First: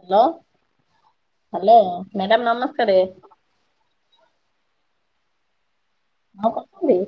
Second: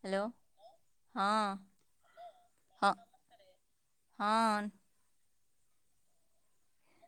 Hello hello ହଁ hello madam ହଁ ନମସ୍କାର। ହଁ। ହଁ କଣ କରୁଛନ୍ତି?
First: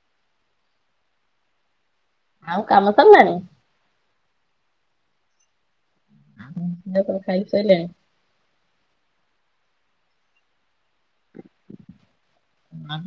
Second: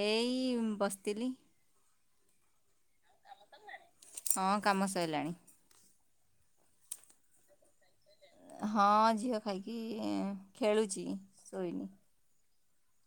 ଏଇ ବସିଥିଲି। ଆଉ କାମସରିଲାଣି। ହଁ କାମ ସଇଲାଣି। ଖାଇସାଇଲେଣି। ହଁ ଝିଅ ଖାଇକି ଖେଳୁଛି ଶୋଇନି।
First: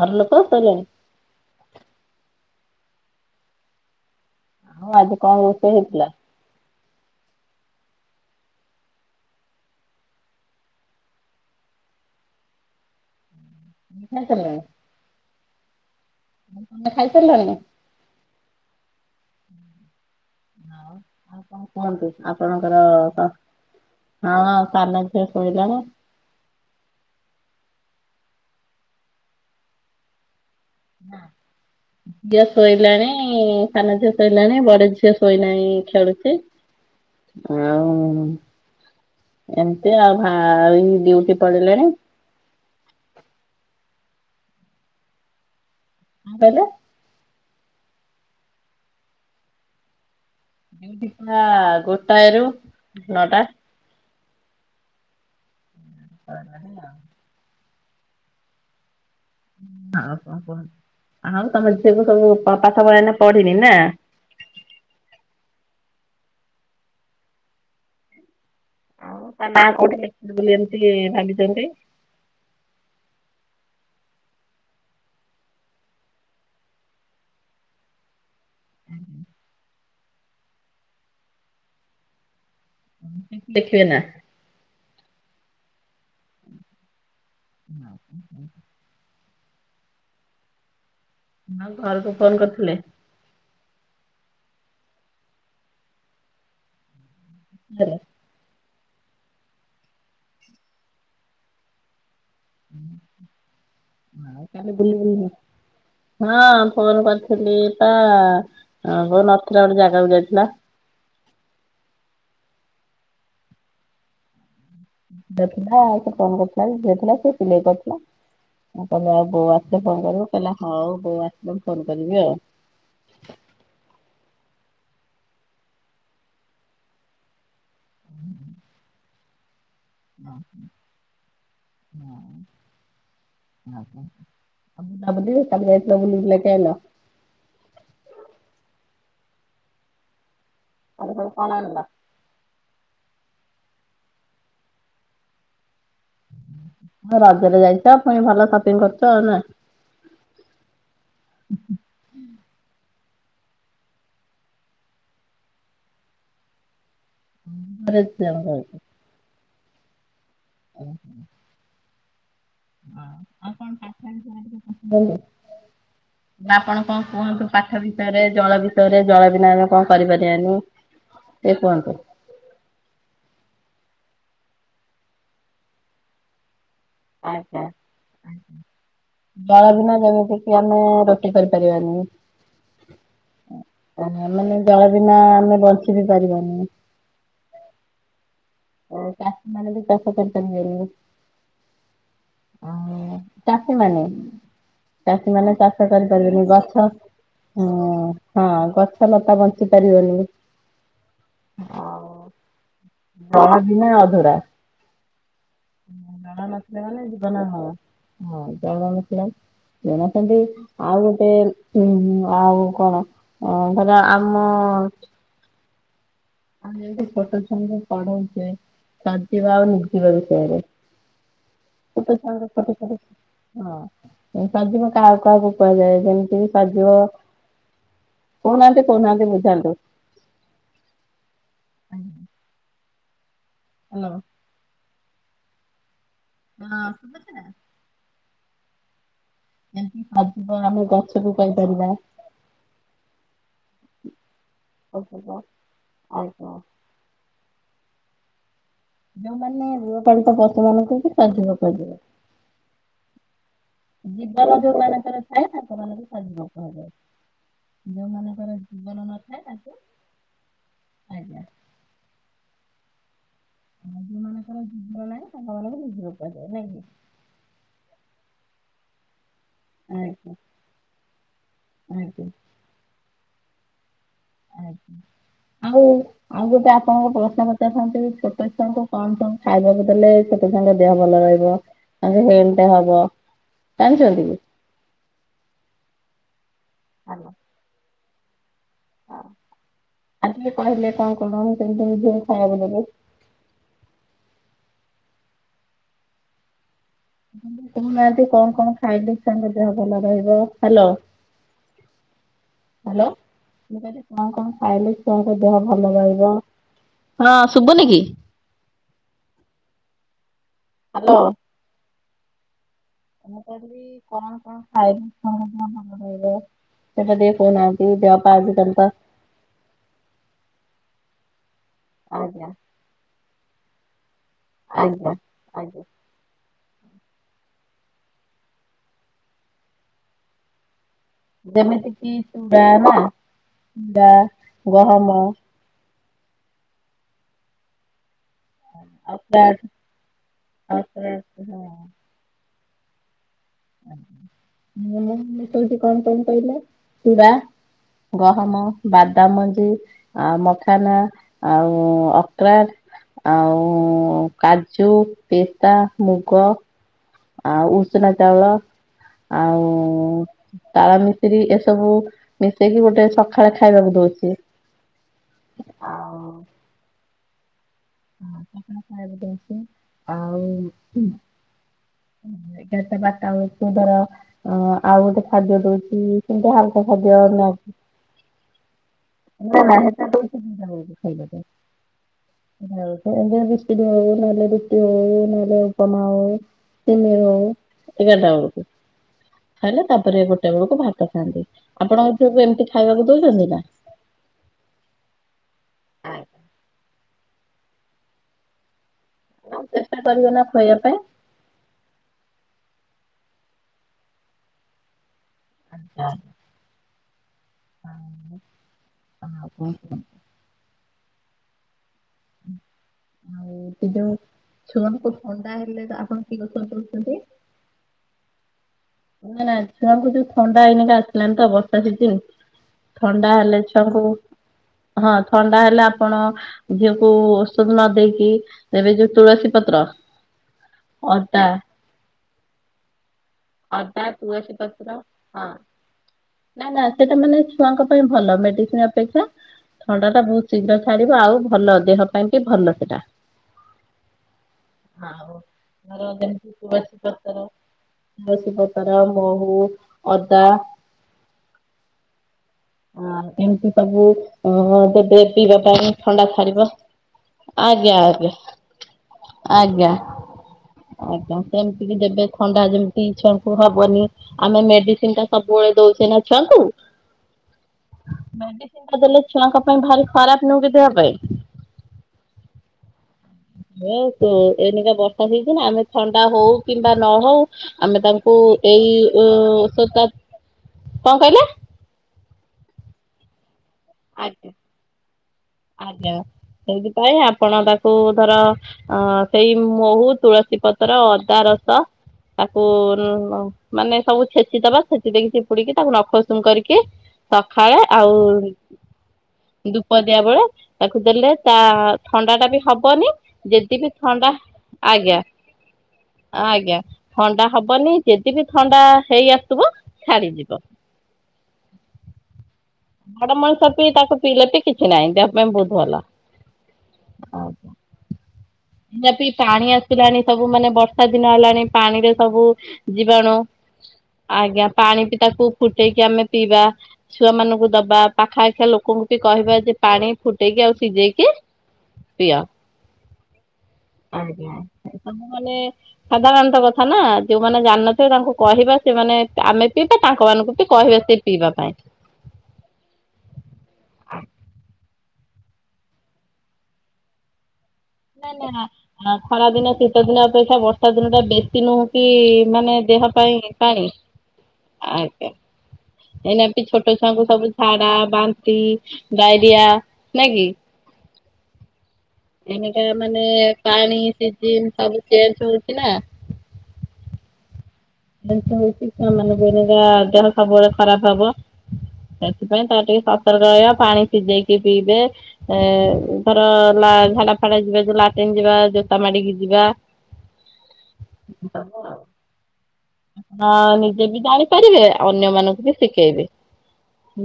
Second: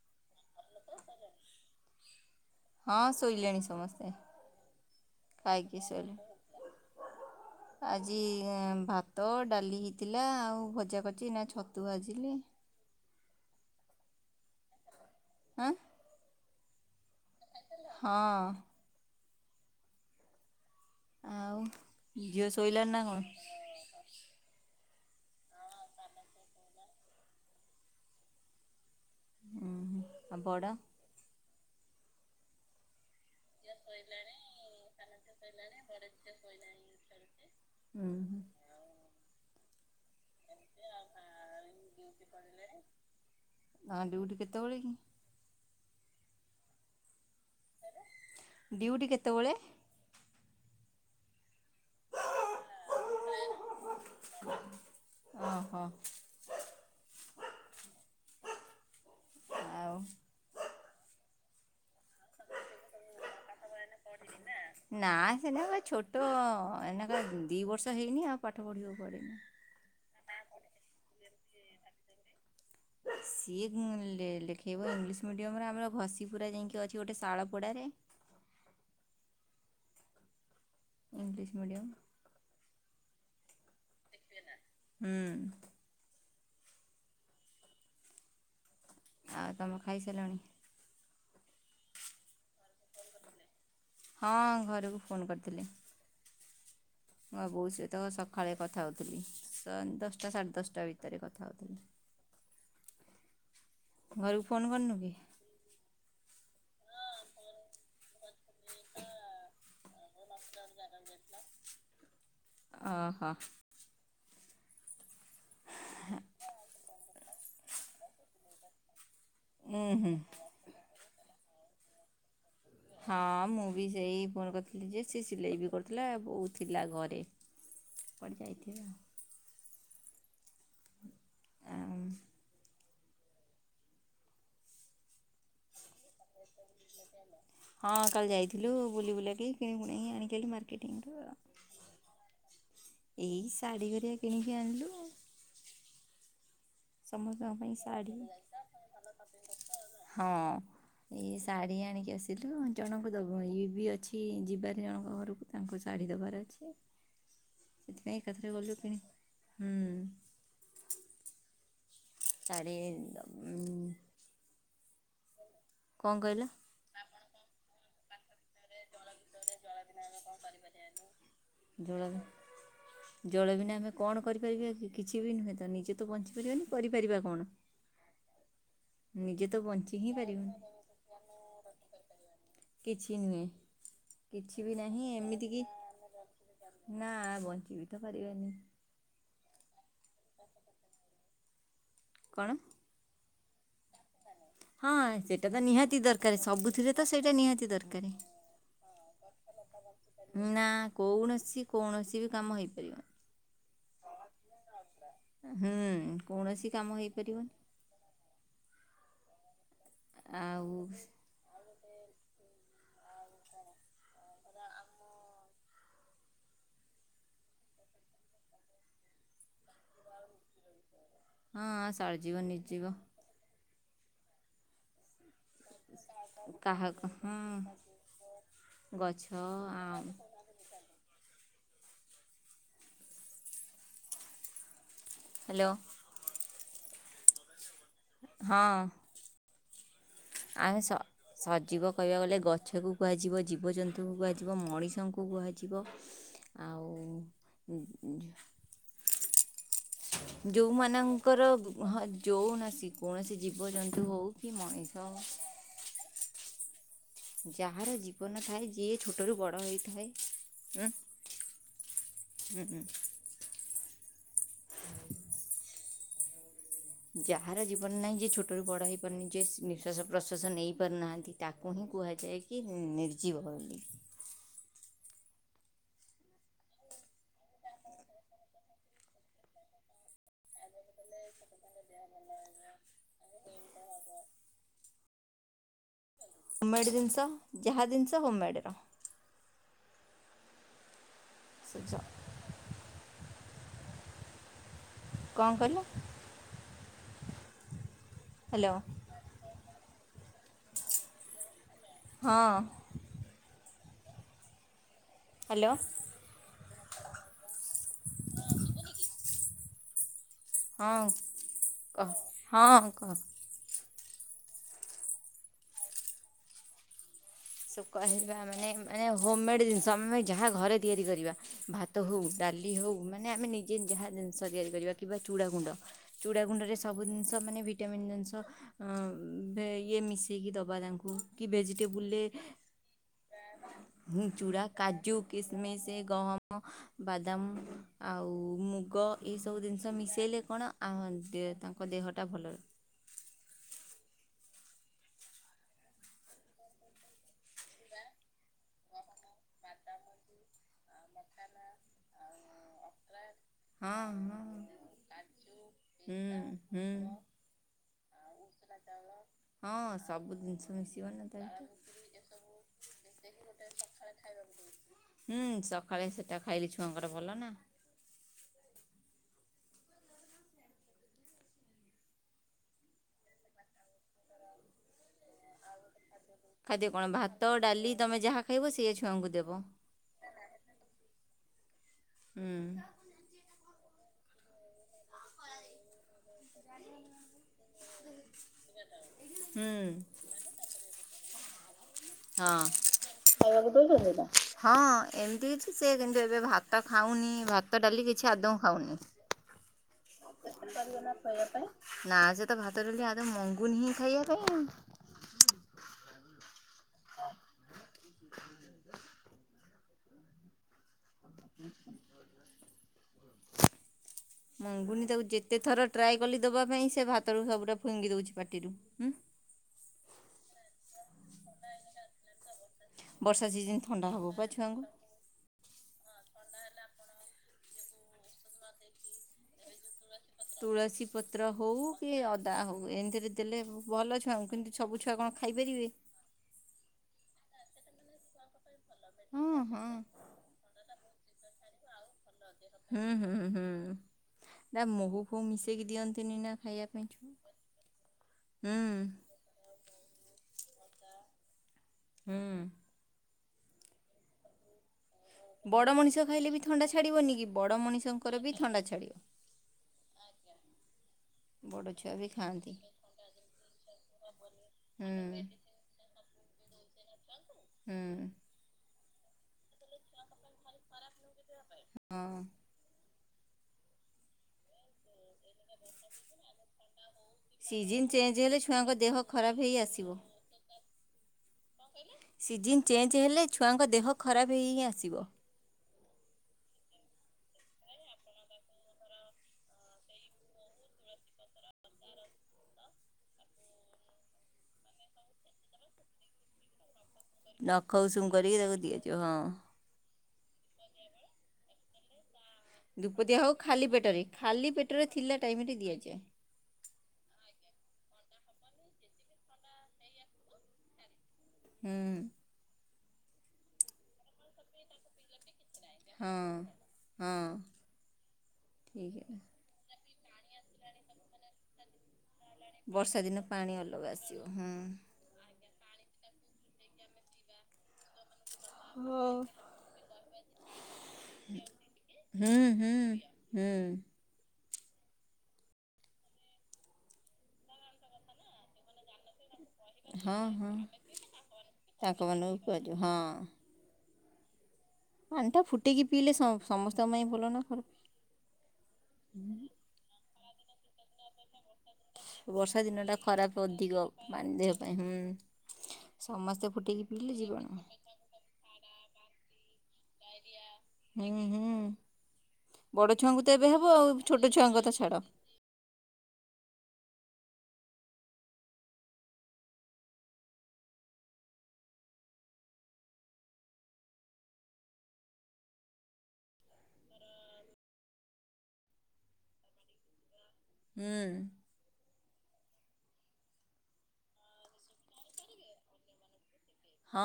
ଘରଲୋକ ଶୋଇଲେଣି। ହଁ ଶୋଇଲେଣି ସମସ୍ତେ ଆଉ ଆଜି କଣ ରୋଷେଇ ଖାଇକି ହେଇଥିଲା ଶୋଇଲେ। ଆଜି ଭାତ ଡାଲି ହେଇଥିଲା ଆଉ ଭଜା କରିଛି ଏନା ଛତୁ ଭାଜିଲି। ଖାଇସାରିଲଣି। ଆଁ। ତମେ ଖାଇସାରିଲଣି? ହଁ। ହଁ ଆଉ କଣ କୁହନ୍ତୁ ଝିଅ ଆପଣଙ୍କର ଶୋଇଲାଣି ନା କଣ ବା ହଁ ସାନ ଝିଅ ଶୋଇଲାଣି। ଉଁ ଆଉ ବଡ଼ ଝିଅ ଶୋଇଲାଣି। ନାଇଁ ସାନ ଝିଅ ଶୋଇଲାଣି ବଡ଼ ଝିଅ ଶୋଇନାହିଁ ଖେଳୁଛି। ଉଁ ହୁଁ ଆଉ ଏମିତି ଆଉ ଭାଇ ଡ୍ୟୁଟି ପଳେଇଲେଣି। ତାଙ୍କ ଡିଉଟି କେତେବେଳେ କି? କଣ କହିଲେ? ଡ୍ୟୁଟି କେତେବେଳେ? ଡିଉଟି ପରା ଗୋଟାଏରୁ ନଅଟା। ଅହ। [inaudible] ଆଉ ହ ଆଉ ତମ ଝିଅକୁ ସବୁ ପାଠ ପଢ଼ିନି ନା? ନା ସେନାକ ଛୋଟ ଏନାକ ଦି ବର୍ଷ ହେଇନି ଆଉ ପାଠ ପଢ଼ିବ ଆଉ ତା ନା କୋଉଠି ଲେଖିଛ ବୋଲି ଏମିତି ଭାବିଛ ଗୋଟେ ସିଏ ଲେଖାଇବ ଇଂଲିଶ ମିଡ଼ିୟମରେ ଆମର ଘଷିପୁରା ଯାଇକି ଅଛି ଗୋଟେ ଶାଳପଡ଼ାରେ। ହୁଁ ଇଂଲିଶ ମିଡ଼ିୟମ୍। ସେଇଠି ଲେଖିବେ ନା। ହୁଁ। ଆଉ ତମ ଖାଇସାରିଲଣି? ଆଉ ଘରକୁ ଫୋନ୍ କରିଥିଲେ? ହଁ ଘରକୁ ଫୋନ୍ କରିଥିଲି। ମୋ ବୋଉ ସହିତ ସକାଳେ କଥା ହଉଥିଲି ଦଶଟା ସାଢ଼େ ଦଶଟା ଭିତରେ କଥା ହେଉଥିଲି। ଉ ଘରକୁ ଆଉ ଫୋନ୍ ତାହଲେ କରିନୁ ବୁଲିବ କି? ଏଇନେ। ହଁ ଫୋନ୍ କରିଥିଲି ତ ହଁ ବୋଉ ନଥିଲା ଗୋଟେ ଜାଗାକୁ ଯାଇଥିଲା। ଗୋଟେ ଜାଗାକୁ ଯାଇଥିଲା। ଓ ହୋ। ଝିଅ ଥିଲା ଆଉ ସେ ଫୋନ୍ କରୁଥିଲା ଯେ ଝିଅ ଥିଲା ସେ ସିଲେଇ କରୁଥିଲା। ମୁଁ କହିଲି ଆଉ ବୋଉ ଉଁ ଆସିଲେ ଫୋନ୍ ହୁଁ। କରିବୁ କହିଲେ ହଉ ବୋଉ ଆସିଲେ ଫୋନ୍ କରିବି ଆଉ। ହଁ ମୁଁ ବି ସେଇ ଫୋନ କରିଥିଲି ଯେ ସେ ସିଲେଇ ବି କରୁଥିଲା ବୋଉ ଥିଲା ଘରେ। କୁଆଡେ ଯାଇଥିବେ ଆଉ? ହ ହଁ ଆଉ ମୁଁ କହିଲି କାଲି ଯାଇଥିଲ ବୁଲିବୁଲାକି ଆଇଲ। ହଁ କାଲି ଯାଇଥିଲୁ ବୁଲି ବୁଲାକି କିଣିକିଣାକି ଆଣିକି ଆଇଲୁ ନା କାଲି କିଣିଲୁ ସବୁ ଆଉ କଣ ଆଣିଲ? ଏଇ ଶାଢ଼ୀ ଗୁଡ଼ାକ କିଣିକି ଆଣିଲୁ ଆଉ। ସମସ୍ତଙ୍କ ରଜରେ ପାଇଁ ଯାଇଛ ଶାଢ଼ୀ ପୁଣି ଭଲ ସପିଙ୍ଗ କରୁଛ ଆଉ ନୁହଁ। ହଁ। ଏଇ ଶାଢ଼ୀ ଆଣିକି ଆସିଲୁ ଜଣଙ୍କୁ ଦବ ଇଏ ବି ଅଛି ଯିବାରେ ଜଣଙ୍କ ଘରକୁ। ତାଙ୍କୁ ଶାଢ଼ୀ ଦବାର ଅଛି। ସେଥିପାଇଁ ଏକାଥରେ ଗଲୁ [inaudible] କିଣି ହୁଁ। ଓହୋ। ସାଢି ଦ ମୁଁ ହଉ କଣ କହିଲ ଆପଣ କଣ କୁହନ୍ତୁ? ପାଠ ବିଷୟରେ ଜଳ ବିଷୟରେ ଜଳ ବିନା ଆମେ କଣ କରିପାରିବାନି ଟିକେ କୁହନ୍ତୁ? ଜଳ ଜଳ ବିନା ଆମେ କଣ କରିପାରିବା କି କିଛି ବି ନୁହେଁ ତ ନିଜେ ତ ବଞ୍ଚିପାରିବାନି। କରିପାରିବା କଣ ଆଜ୍ଞା ନିଜେ ତ ଜଳ ବଞ୍ଚି ବିନା ହିଁ ଯେମିତି ପାରିବୁନି କି ଆମେ ରୋଷେ କିଛି କରିପାରିବାନି। କିଛି ନୁହେଁ। ମାନେ କିଛି ବି ଜଳ ନାହିଁ ବିନା ଏମିତି ଆମେ କି ବଞ୍ଚିବିି ପାରିବାନି। ନା ବଞ୍ଚିବି ତ ପାରିବାନି। ଓ କାଶମାରେ ବି କସ କରିପାରିବେନି। କଣ? ଓ ଚାଷୀ ମାନେ। ହଁ ଚାଷୀ ସେଇଟା ମାନେ ତ ଚାଷ ନିହାତି ଦରକାର କରିପାରିବେନି ଗଛ ସବୁଥିରେ ତ ସେଇଟା ନିହାତି ହଁ। ଦରକାର ହଁ ଗଛ ଲତା ବଞ୍ଚି ସେ କରିବନି। ନା କୌଣସି କୌଣସି ବି କାମ ହେଇପାରିବନି। ଜଳ ବିନା ଅଧୁରା। ହୁଁ ଜଳ କୌଣସି ନଥିଲେ କାମ ମାନେ ଜୀବନ ହେଇପାରିବନି ହଁ। ହଁ ଜଳ ନଥିଲା ମାନେ ଜୀବନ କିନ୍ତୁ ଆଉ ଗୋଟେ ହୁଁ ହୁଁ ଆଉ କଣ ଧର ଆମ ଆମେ ଯେମିତି ଛୋଟ ଛୁଆଙ୍କୁ ପଢଉଛେ ସଜୀବ ଆଉ ନି। ନିର୍ଜୀବ ବିଷୟରେ ହଁ ଛୋଟ ସରିଯିବ ଛୁଆଙ୍କ ଫଟ ନିର୍ଜୀବ ଫଟ ହଁ ସଜୀବ କାହାକୁ କାହାକୁ କୁହାଯାଏ ଯେମିତି କି ସଜୀବ କାହାକୁ ହଁ କହୁନାହାନ୍ତି ଗଛ କହୁନାହାନ୍ତି ବୁଝାନ୍ତୁ। ଆଜ୍ଞା। ହ୍ୟାଲୋ। ହ୍ୟାଲୋ। ହଁ। ହଁ। [unintelligible] ହଁ ଆମେ ସ ଆମକୁ ସଜୀବ କହିବାକୁ ଗଲେ ଗଛକୁ କୁହାଯିବ ଜୀବଜନ୍ତୁକୁ କୁହାଯିବ ମଣିଷଙ୍କୁ କୁହାଯିବ। ଆଉ ଯଉ ମାନେ ଯୋଉମାନଙ୍କର ହଁ ଯଉନାସି କୌଣସି ଜୀବଜନ୍ତୁ ହଉ କି ଯୋଉ ମଣିଷ ହଉ ମାନଙ୍କର ଥାଏ ତାଙ୍କ ମାନଙ୍କୁ ସଜିବ କୁହାଯାଏ। ଯାହାର ଜୀବନ ଯୋଉମାନଙ୍କର ଥାଏ ଯିଏ ଜୀବନ ଛୋଟରୁ ନଥାଏ ବଡ଼ ତାଙ୍କୁ ହୋଇଥାଏ। ଆଜ୍ଞା ହୁଁ ଉ। ଆ ଯୋଉ ମାନଙ୍କର ଜୀବନ ନାହିଁ ସେମାନଙ୍କୁ ନିର୍ଜୀବ ନାଇଁ କି। ଯାହାର ଜୀବନ ନାହିଁ ଯେ ଛୋଟରୁ ବଡ଼ ହେଇ ପାରୁନି ବିଶ୍ୱାସ ଆଜ୍ଞା ପ୍ରଶ୍ୱାସ ନେଇପାରୁନାହାଁନ୍ତି ତାକୁ ହିଁ ଆଜ୍ଞା କୁହାଯାଏ କି ନିର୍ଜୀବ ବୋଲି। ଆଜ୍ଞା ଆଉ ଆଉ ଗୋଟେ ଆପଣଙ୍କୁ ପ୍ରଶ୍ନ ପଚାରିଥାନ୍ତି ଛୋଟ ଛୁଆଙ୍କୁ କଣ କଣ ଖାଇବାକୁ ଦେଲେ ତାଙ୍କ ଦେହ ଭଲ ରହିବ ତାଙ୍କ ହେଲଟ ହବ ଜାଣିଛନ୍ତି କି? ହମେଡ଼୍ ଜିନିଷ ହାଲୋ ଯାହା ଜିନିଷ ହୋମେଡ଼ର। ଆଉ ଟିକେ କହିଲେ କଣ କଲ ସେମିତି ଝିଅକୁ ଖାଇବାକୁ ଦେଲେ କଣ କହିଲ? କହୁନାହନ୍ତୁ କଣ କଣ ହ୍ୟାଲୋ ଖାଇଲି ତାଙ୍କ ଦେହ ଭଲ ରହିବ ହ୍ୟାଲୋ। ହଁ। ହ୍ୟାଲୋ ମୁ କହିଲି କଣ କଣ ଖାଇଲେ ଛୁଆଙ୍କ ଦେହ ହ୍ୟାଲୋ ଭଲ ରହିବ। ହଁ ଶୁବୁନି କି? ହଁ ହ୍ୟାଲୋ କ ହଁ କହ। ମୁଁ କଣ କଣ ଖାଇବ ଭଲ ରହିବ ସେଇଟା ଦେ ସବୁ କହୁନାହାନ୍ତି ଦେ କହିବା ପା ଆଜି ମାନେ କାଲି ତ। ମାନେ ହୋମମେଡ଼୍ ଜିନିଷ ଆମେ ଯାହା ଘରେ ତିଆରି କରିବା ଭାତ ହଉ, ଆଜ୍ଞା ଡାଲି ହଉ। ମାନେ ଆମେ ନିଜେ ଯାହା ଜିନିଷ ତିଆରି କରିବା ଆଜ୍ଞା। କିମ୍ବା ଚୁଡ଼ାଗୁଣ୍ଡ। ଆଜ୍ଞା ଚୁଡ଼ାଗୁଣ୍ଡରେ ସବୁ ଜିନିଷ ମାନେ ଭିଟାମିନ୍ ଜିନିଷ ଅ ଇଏ ମିଶେଇକି ଦବା ତାଙ୍କୁ କି ଭେଜିଟେବୁଲ ରେ ବା ନା ବା ଗହମ। ମିସ୍ ଗହମ ବାଦାମ ଆଉ ମୁଗ ଅଖରୋଟ ଏସବୁ ଜିନିଷ ମିଶାଇଲେ କଣ ଅଖରୋଟ ତାଙ୍କ ଦେହଟା ଭଲ ମୁଁ ମିଶଉଛି କଣ କଣ କହିଲେ ଚୁଡା [inaudible] ଗହମ, ବାଦାମଞ୍ଜି ଆଉ ମଖାନା ଆଉ ଅକ୍ରାର। ଆଉ ହଁ ହଁ କାଜୁ, ପିସ୍ତା, ହୁଁ ମୁଗ ହୁଁ। ଆଉ ଉଷୁନା ଚାଉଳ ଆଉ ହଁ ସବୁଦିନ। ତାଳ ମିଶ୍ରୀ ଏସବୁ ମିଶେଇକି ଗୋଟେ ସକାଳେ ଖାଇବାକୁ ଦଉଛି। ହୁଁ ସକାଳେ ଆଉ ସେଟା ଖାଇଲେ ଛୁଆଙ୍କର ଭଲ ନା। ହଁ [unintelligible] ଅଛି ଆଉ। ଏଗାର ଟା ବାରଟା ବେଳକୁ ଧର ଅ ଆଉ ଗୋଟେ ଖାଦ୍ୟ ଦଉଛି ସେମତି ହାଲକା କଣ ଖାଦ୍ୟ ଭାତ ଅଛି। ଡାଲି ତମେ ଯାହା ଖାଇବ ସେୟା ଛୁଆଙ୍କୁ ଦେବ। ନା ନା ହେଟା ହଉଚି [unintelligible] ହୁଁ। [unintelligible] ଉପମା ହଉ, ସିମେଇ ହଉ, ଏଗାରଟା ବେଳକୁ ହୁଁ ଖାଇଲେ ତା ପରେ ଗୋଟେ ବେଳକୁ ଭାତ ଖାଆନ୍ତି ଆପଣଙ୍କ ପୁଅକୁ ହଁ। ଏମିତି ଖାଇବାକୁ ଦଉଛନ୍ତି? ନା? ଖାଇବାକୁ ଦଉଛନ୍ତି ତ। ହଁ ଏମିତି କିଛି ସେ କିନ୍ତୁ ଏବେ ଭାତ ଖାଉନି ଭାତ ଡାଲି କିଛି ଆଦୌ ଖାଉନି। [inaudible] ନା ଖୁଆଇବା ପାଇଁ ନା ସେ ତ ଭାତ ଡାଲି ଆଦୌ ମଙ୍ଗୁନି ହିଁ ଖାଇବା ପାଇଁ ଆଉ। ଆଛା। କଣ କୁହନ୍ତୁ? ଆଉ। ସେ ଯୋଉ ମଙ୍ଗୁନି ଛୁଆଙ୍କୁ ତାକୁ ଥଣ୍ଡା ଯେତେ ଥର ହେଲେ ତ ଟ୍ରାଏ ଆପଣ କି କଲି ଦବା ଔଷଧ ପାଇଁ ସେ ଦଉଛନ୍ତି? ଭାତରୁୁ ସବୁୁରା ଫିଙ୍ଗି ଦଉଛି ପାଟିରୁ ହୁଁ। ନା-ନା ଛୁଆଙ୍କୁ ଯୋଉ ଥଣ୍ଡା ଏଇନେକେ ଆସିଲାଣି ତ ବର୍ଷା ସିଜିନ୍। ଥଣ୍ଡା ବର୍ଷା ହେଲେ ସିଜିନ୍ ଛୁଆଙ୍କୁୁ ଥଣ୍ଡା ହେବ ପା ଛୁଆଙ୍କୁ। ହଁ ଥଣ୍ଡା ହେଲେ ଆପଣ। ଝିଅକୁ ଔଷଦ ନ ଦେଇକି ଦେବେ ଯୋଉ ତୁଳସୀ ପତ୍ର। ତୁଳସୀ ଅଦା ପତ୍ର ହଉ କି ଅଦା ହଉ ଏମିତିରେ ଦେଲେ ଅଦା ଭଲ ଛୁଆଙ୍କୁ କିନ୍ତୁ ସବୁ ଛୁଆ କଣ ଖାଇପାରିବେ। ନା-ନା ସେଇଟା ମାନେ ଛୁଆଙ୍କ ପାଇଁ ଭଲ ମେଡିସିନ ଅପେକ୍ଷା ହଁ ହଁ। ଥଣ୍ଡା ଟା ବହୁତ୍ ଶୀଘ୍ର ଛାଡିବ ଆଉ ଭଲ ଦେହ ପାଇଁ ବି ଭଲ ସେଟା ହୁଁ-ହୁଁ -ହୁଁ। ନା ମହୁ ଆଉ ଫହୁ ମିଶେଇକି ଧର ଦିଅନ୍ତିନି ଯେମିତି ନା ଖାଇବା ତୁଳସୀ ପାଇଁ ଛୁଆ ପତ୍ର ତୁଳସୀ ହୁଁ ପତର, ମହୁ, ଅଦା। ହୁଁ। ଆ ଏମିତି ସବୁ ଅ ଦେ ବେ ପିଇବା ବଡ଼ ପାଇଁ ମଣିଷ ଥଣ୍ଡା ଖାଇଲେ ବି ଛାଡିବ ଥଣ୍ଡା ଛାଡ଼ିବନି କି ବଡ଼ ଆଜ୍ଞା ମଣିଷଙ୍କର ଆଜ୍ଞା। ବି ଥଣ୍ଡା ଛାଡ଼ିବ। ଆଜ୍ଞା। ଆଜ୍ଞା ସେମିତି ବଡ଼ କି ଛୁଆ ଦେବେ ବି ଥଣ୍ଡା ଖାଆନ୍ତି ଯେମିତି ଛୁଆଙ୍କୁ ହବନି ଆମେ ମେଡି ହୁଁ ସିନ୍ ଟା ସବୁବେଳେ ଦଉଛେ ନା ଛୁଆଙ୍କୁ। ହୁଁ। ମେଡ଼ିସିନ୍ ଟା ଦେଲେ ଛୁଆଙ୍କ ପାଇଁ ଭାରି ଖରାପ ନୁହଁ କି ଦେହ ପାଇଁ। ହଁ। ଏଇନେ କା ବର୍ଷା ସିଜିନ ଆମେ ଥଣ୍ଡା ହଉ କିମ୍ବା ନ ହଉ ଆମେ ସିଜନ୍ ତାଙ୍କୁ ଚେଞ୍ଜ ହେଲେ ଏଇ ଛୁଆଙ୍କ ଦେହ ଖରାପ ଓଷଦଟା କଣ କହିଲେ? ସିଜନ ଚେଞ୍ଜ ହେଲେ ଛୁଆଙ୍କ ଦେହ ଆଜ୍ଞା। ଖରାପ ହେଇ-ହେଇ ହିଁ ଆସିବ। ଆଜ୍ଞା ସେଇଥିପାଇଁ ଆପଣ ତାକୁ ଧର ଅ ସେଇ ମହୁ ତୁଳସୀ ପତ୍ର, ଅଦା ରସ ତାକୁ ମାନେ ସବୁ ଛେଚିଦବା ଛେଚି ଦେଇକି ଚିପୁଡିକି ତାକୁ ନଖ ଉଷୁମ କରିକି ସଖାଳେ ନଖ ଆଉ। ଉଷୁମ କରିକି [inaudible] ଧୂପ ଦିଆ ବେଳେ ତାକୁ ଦେଲେ ତା ଥଣ୍ଡା ଟା ବି ହବନି ଧୂପ ଦିଆ ହଉ ଖାଲି ଯେତିକି ପେଟରେ ଥଣ୍ଡା ଖାଲି ପେଟରେ ଆଜ୍ଞା। ଥିଲା ଟାଇମରେ ଦିଆଯାଏ। ଆଜ୍ଞା ଥଣ୍ଡା ହବନି ଯେତିକି ଥଣ୍ଡା ହେଇ ଆସୁଥିବ ଛାଡିଯିବ। ହୁଁ। ବଡ ମଣିଷ ବି ତାକୁ ପିଇଲେ ବି କିଛି ନାହିଁ ଦେହ ପାଇଁ ବହୁତ୍ ଭଲ। ହଁ ହଁ ଠିକ୍ ପି ହେଲା। ପାଣି ଆସିଲାଣି ସବୁ ମାନେ ବର୍ଷା ଦିନ ହେଲାଣି। ପାଣିରେ ସବୁ ବର୍ଷା ଜୀବାଣୁ ଦିନ ପାଣି ଅଲଗା ଆସିବ ଆଜ୍ଞା ହୁଁ। ପାଣି ତାକୁ ଫୁଟେଇକି ଆମେ ପିଇବା ଛୁଆ ମାନଙ୍କୁ ଦବା ପାଖା ଆଖ ଲୋକ [unintelligible] କହିବା ଯେ ପାଣି ଫୁଟେଇକି ଆଉ ସିଝେଇକି ପିଅ। ହୁଁ ହୁଁ ହୁଁ। ଆଜ୍ଞା। ଆ ମାନେ ସାଧାରଣତ କଥା ନା ଯୋଉମାନେ ଜାଣିନଥିବେ ତାଙ୍କୁ କହିବା ସେମାନେ ଆମେ ପିଇବା ତାଙ୍କ ମାନଙ୍କୁ ବି କହିବା ସେ ପିଇବା ପାଇଁ। ତାଙ୍କ ମାନଙ୍କୁ କୁହାଯିବ ହଁ। ପାଣି ଟା ଫୁଟେଇକି ପିଇଲେ ସ ସମସ୍ତଙ୍କ ପାଇଁ ଭଲ ନା ଖରାପ। ନାଇ ନାଇ ନା ଖରା ଦିନ ଶୀତ ଦିନ ଅପେକ୍ଷା ବର୍ଷା ଦିନ ଟା ବେଶୀ ନୁହଁ କି ମାନେ ବର୍ଷା ଦେହ ଦିନଟା ପାଇଁ ଖରାପ ପାଣି ଅଧିକ ପାଣି ଦେହ ପାଇଁ ହୁଁ। ଏନା ବି ସମସ୍ତେ ଛୋଟ ଫୁଟେଇକି ଛୁଆଙ୍କୁ ପିଇଲେ ସବୁ ଜୀବନ ଝାଡା ବାନ୍ତି ଡାଇରିଆ ନାଇଁ ହୁଁ ହୁଁ। ଏଇନା କେ ବଡ଼ ମାନେ ଛୁଆଙ୍କୁ ତ ଏବେ ହେବ ପାଣି ଆଉ ଛୋଟ ଛୁଆଙ୍କ ସିଜନ କଥା ସବୁ ଛାଡ଼ ଚେଞ୍ଜ ହଉଛି ନା। ଚେଞ୍ଜ ହଉଛି ଛୁଆମାନଙ୍କର ଦେହ ସବୁବେଳେ ଖରାପ ହବ। ସେଥିପାଇଁ ତାପର ଟିକେ ସତର୍କ ରହିବ ପାଣି ସିଝେଇକି ପିଇବେ। ଏ ଧର ଲା ଝାଡା ଫାଡା ଯିବା ଯ ଲାଟିନ ଯିବା ଜୋତା ମାଡିକି ଯିବା। [inaudible] ହୁଁ। ସବୁ ଆଉ ହଁ ନିଜେ ବି ଜାଣିପାରିବେ ଅନ୍ୟ ମାନଙ୍କୁ ବି ଶିଖେଇବେ।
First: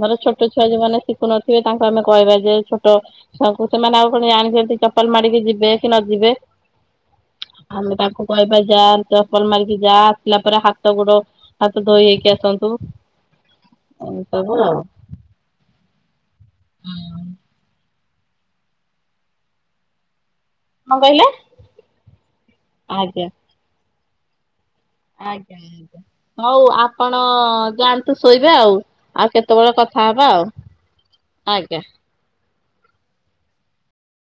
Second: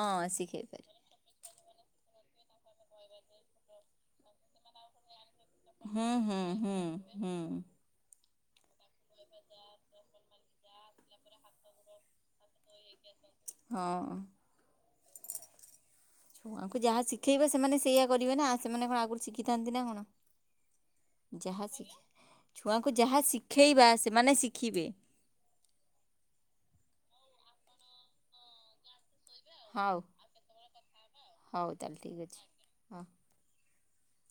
ଧର ଛୋଟ ଶିଖେଇ ଛୁଆ ପାରିବ। ଯୋଉମାନେ ଶିଖୁନଥିବେ ତାଙ୍କୁ ଆମେ କହିବା ଯେ ଛୋଟ ଛୁଆ ଙ୍କୁ ସେମାନେ ଆଉ କଣ ଜାଣିଛନ୍ତି ଚପଲ ମାଡିକି ଯିବେ କି ହୁଁ ନ ଯିବେ। ହୁଁ ହୁଁ। ହୁଁ। କୋଇବା ଯା ଚପଲ ମାଡ଼ିକି ଯା। ଆସିଲା ପରେ ହାତ ଗୋଡ ହାତ ଧୋଇ ହେଇକି ଆସନ୍ତୁ ହଁ। ଏମିତି ସବୁ ହଁ। ଛୁଆଙ୍କୁ ଯାହା ଶିଖେଇବା ସେମାନେ ସେଇଆ କରିବେ ନା ସେମାନେ କଣ ଆଗରୁ ଶିଖିଥାନ୍ତି ନା କଣ। କଣ କହିଲେ ଯାହା ଶିଖି ଛୁଆଙ୍କୁ ଯାହା ଆଜ୍ଞା। ଶିଖେଇବା ସେମାନେ ଶିଖିବେ। ଆଜ୍ଞା ହଉ ଆପଣ ଜାଆନ୍ତୁ ଶୋଇବେ ଆଉ। ଆଉ କେତେବେଳେ ହଉ କଥା ହବା ଆଉ ଆଜ୍ଞା। ଠିକ୍ ଅଛି। ହଁ।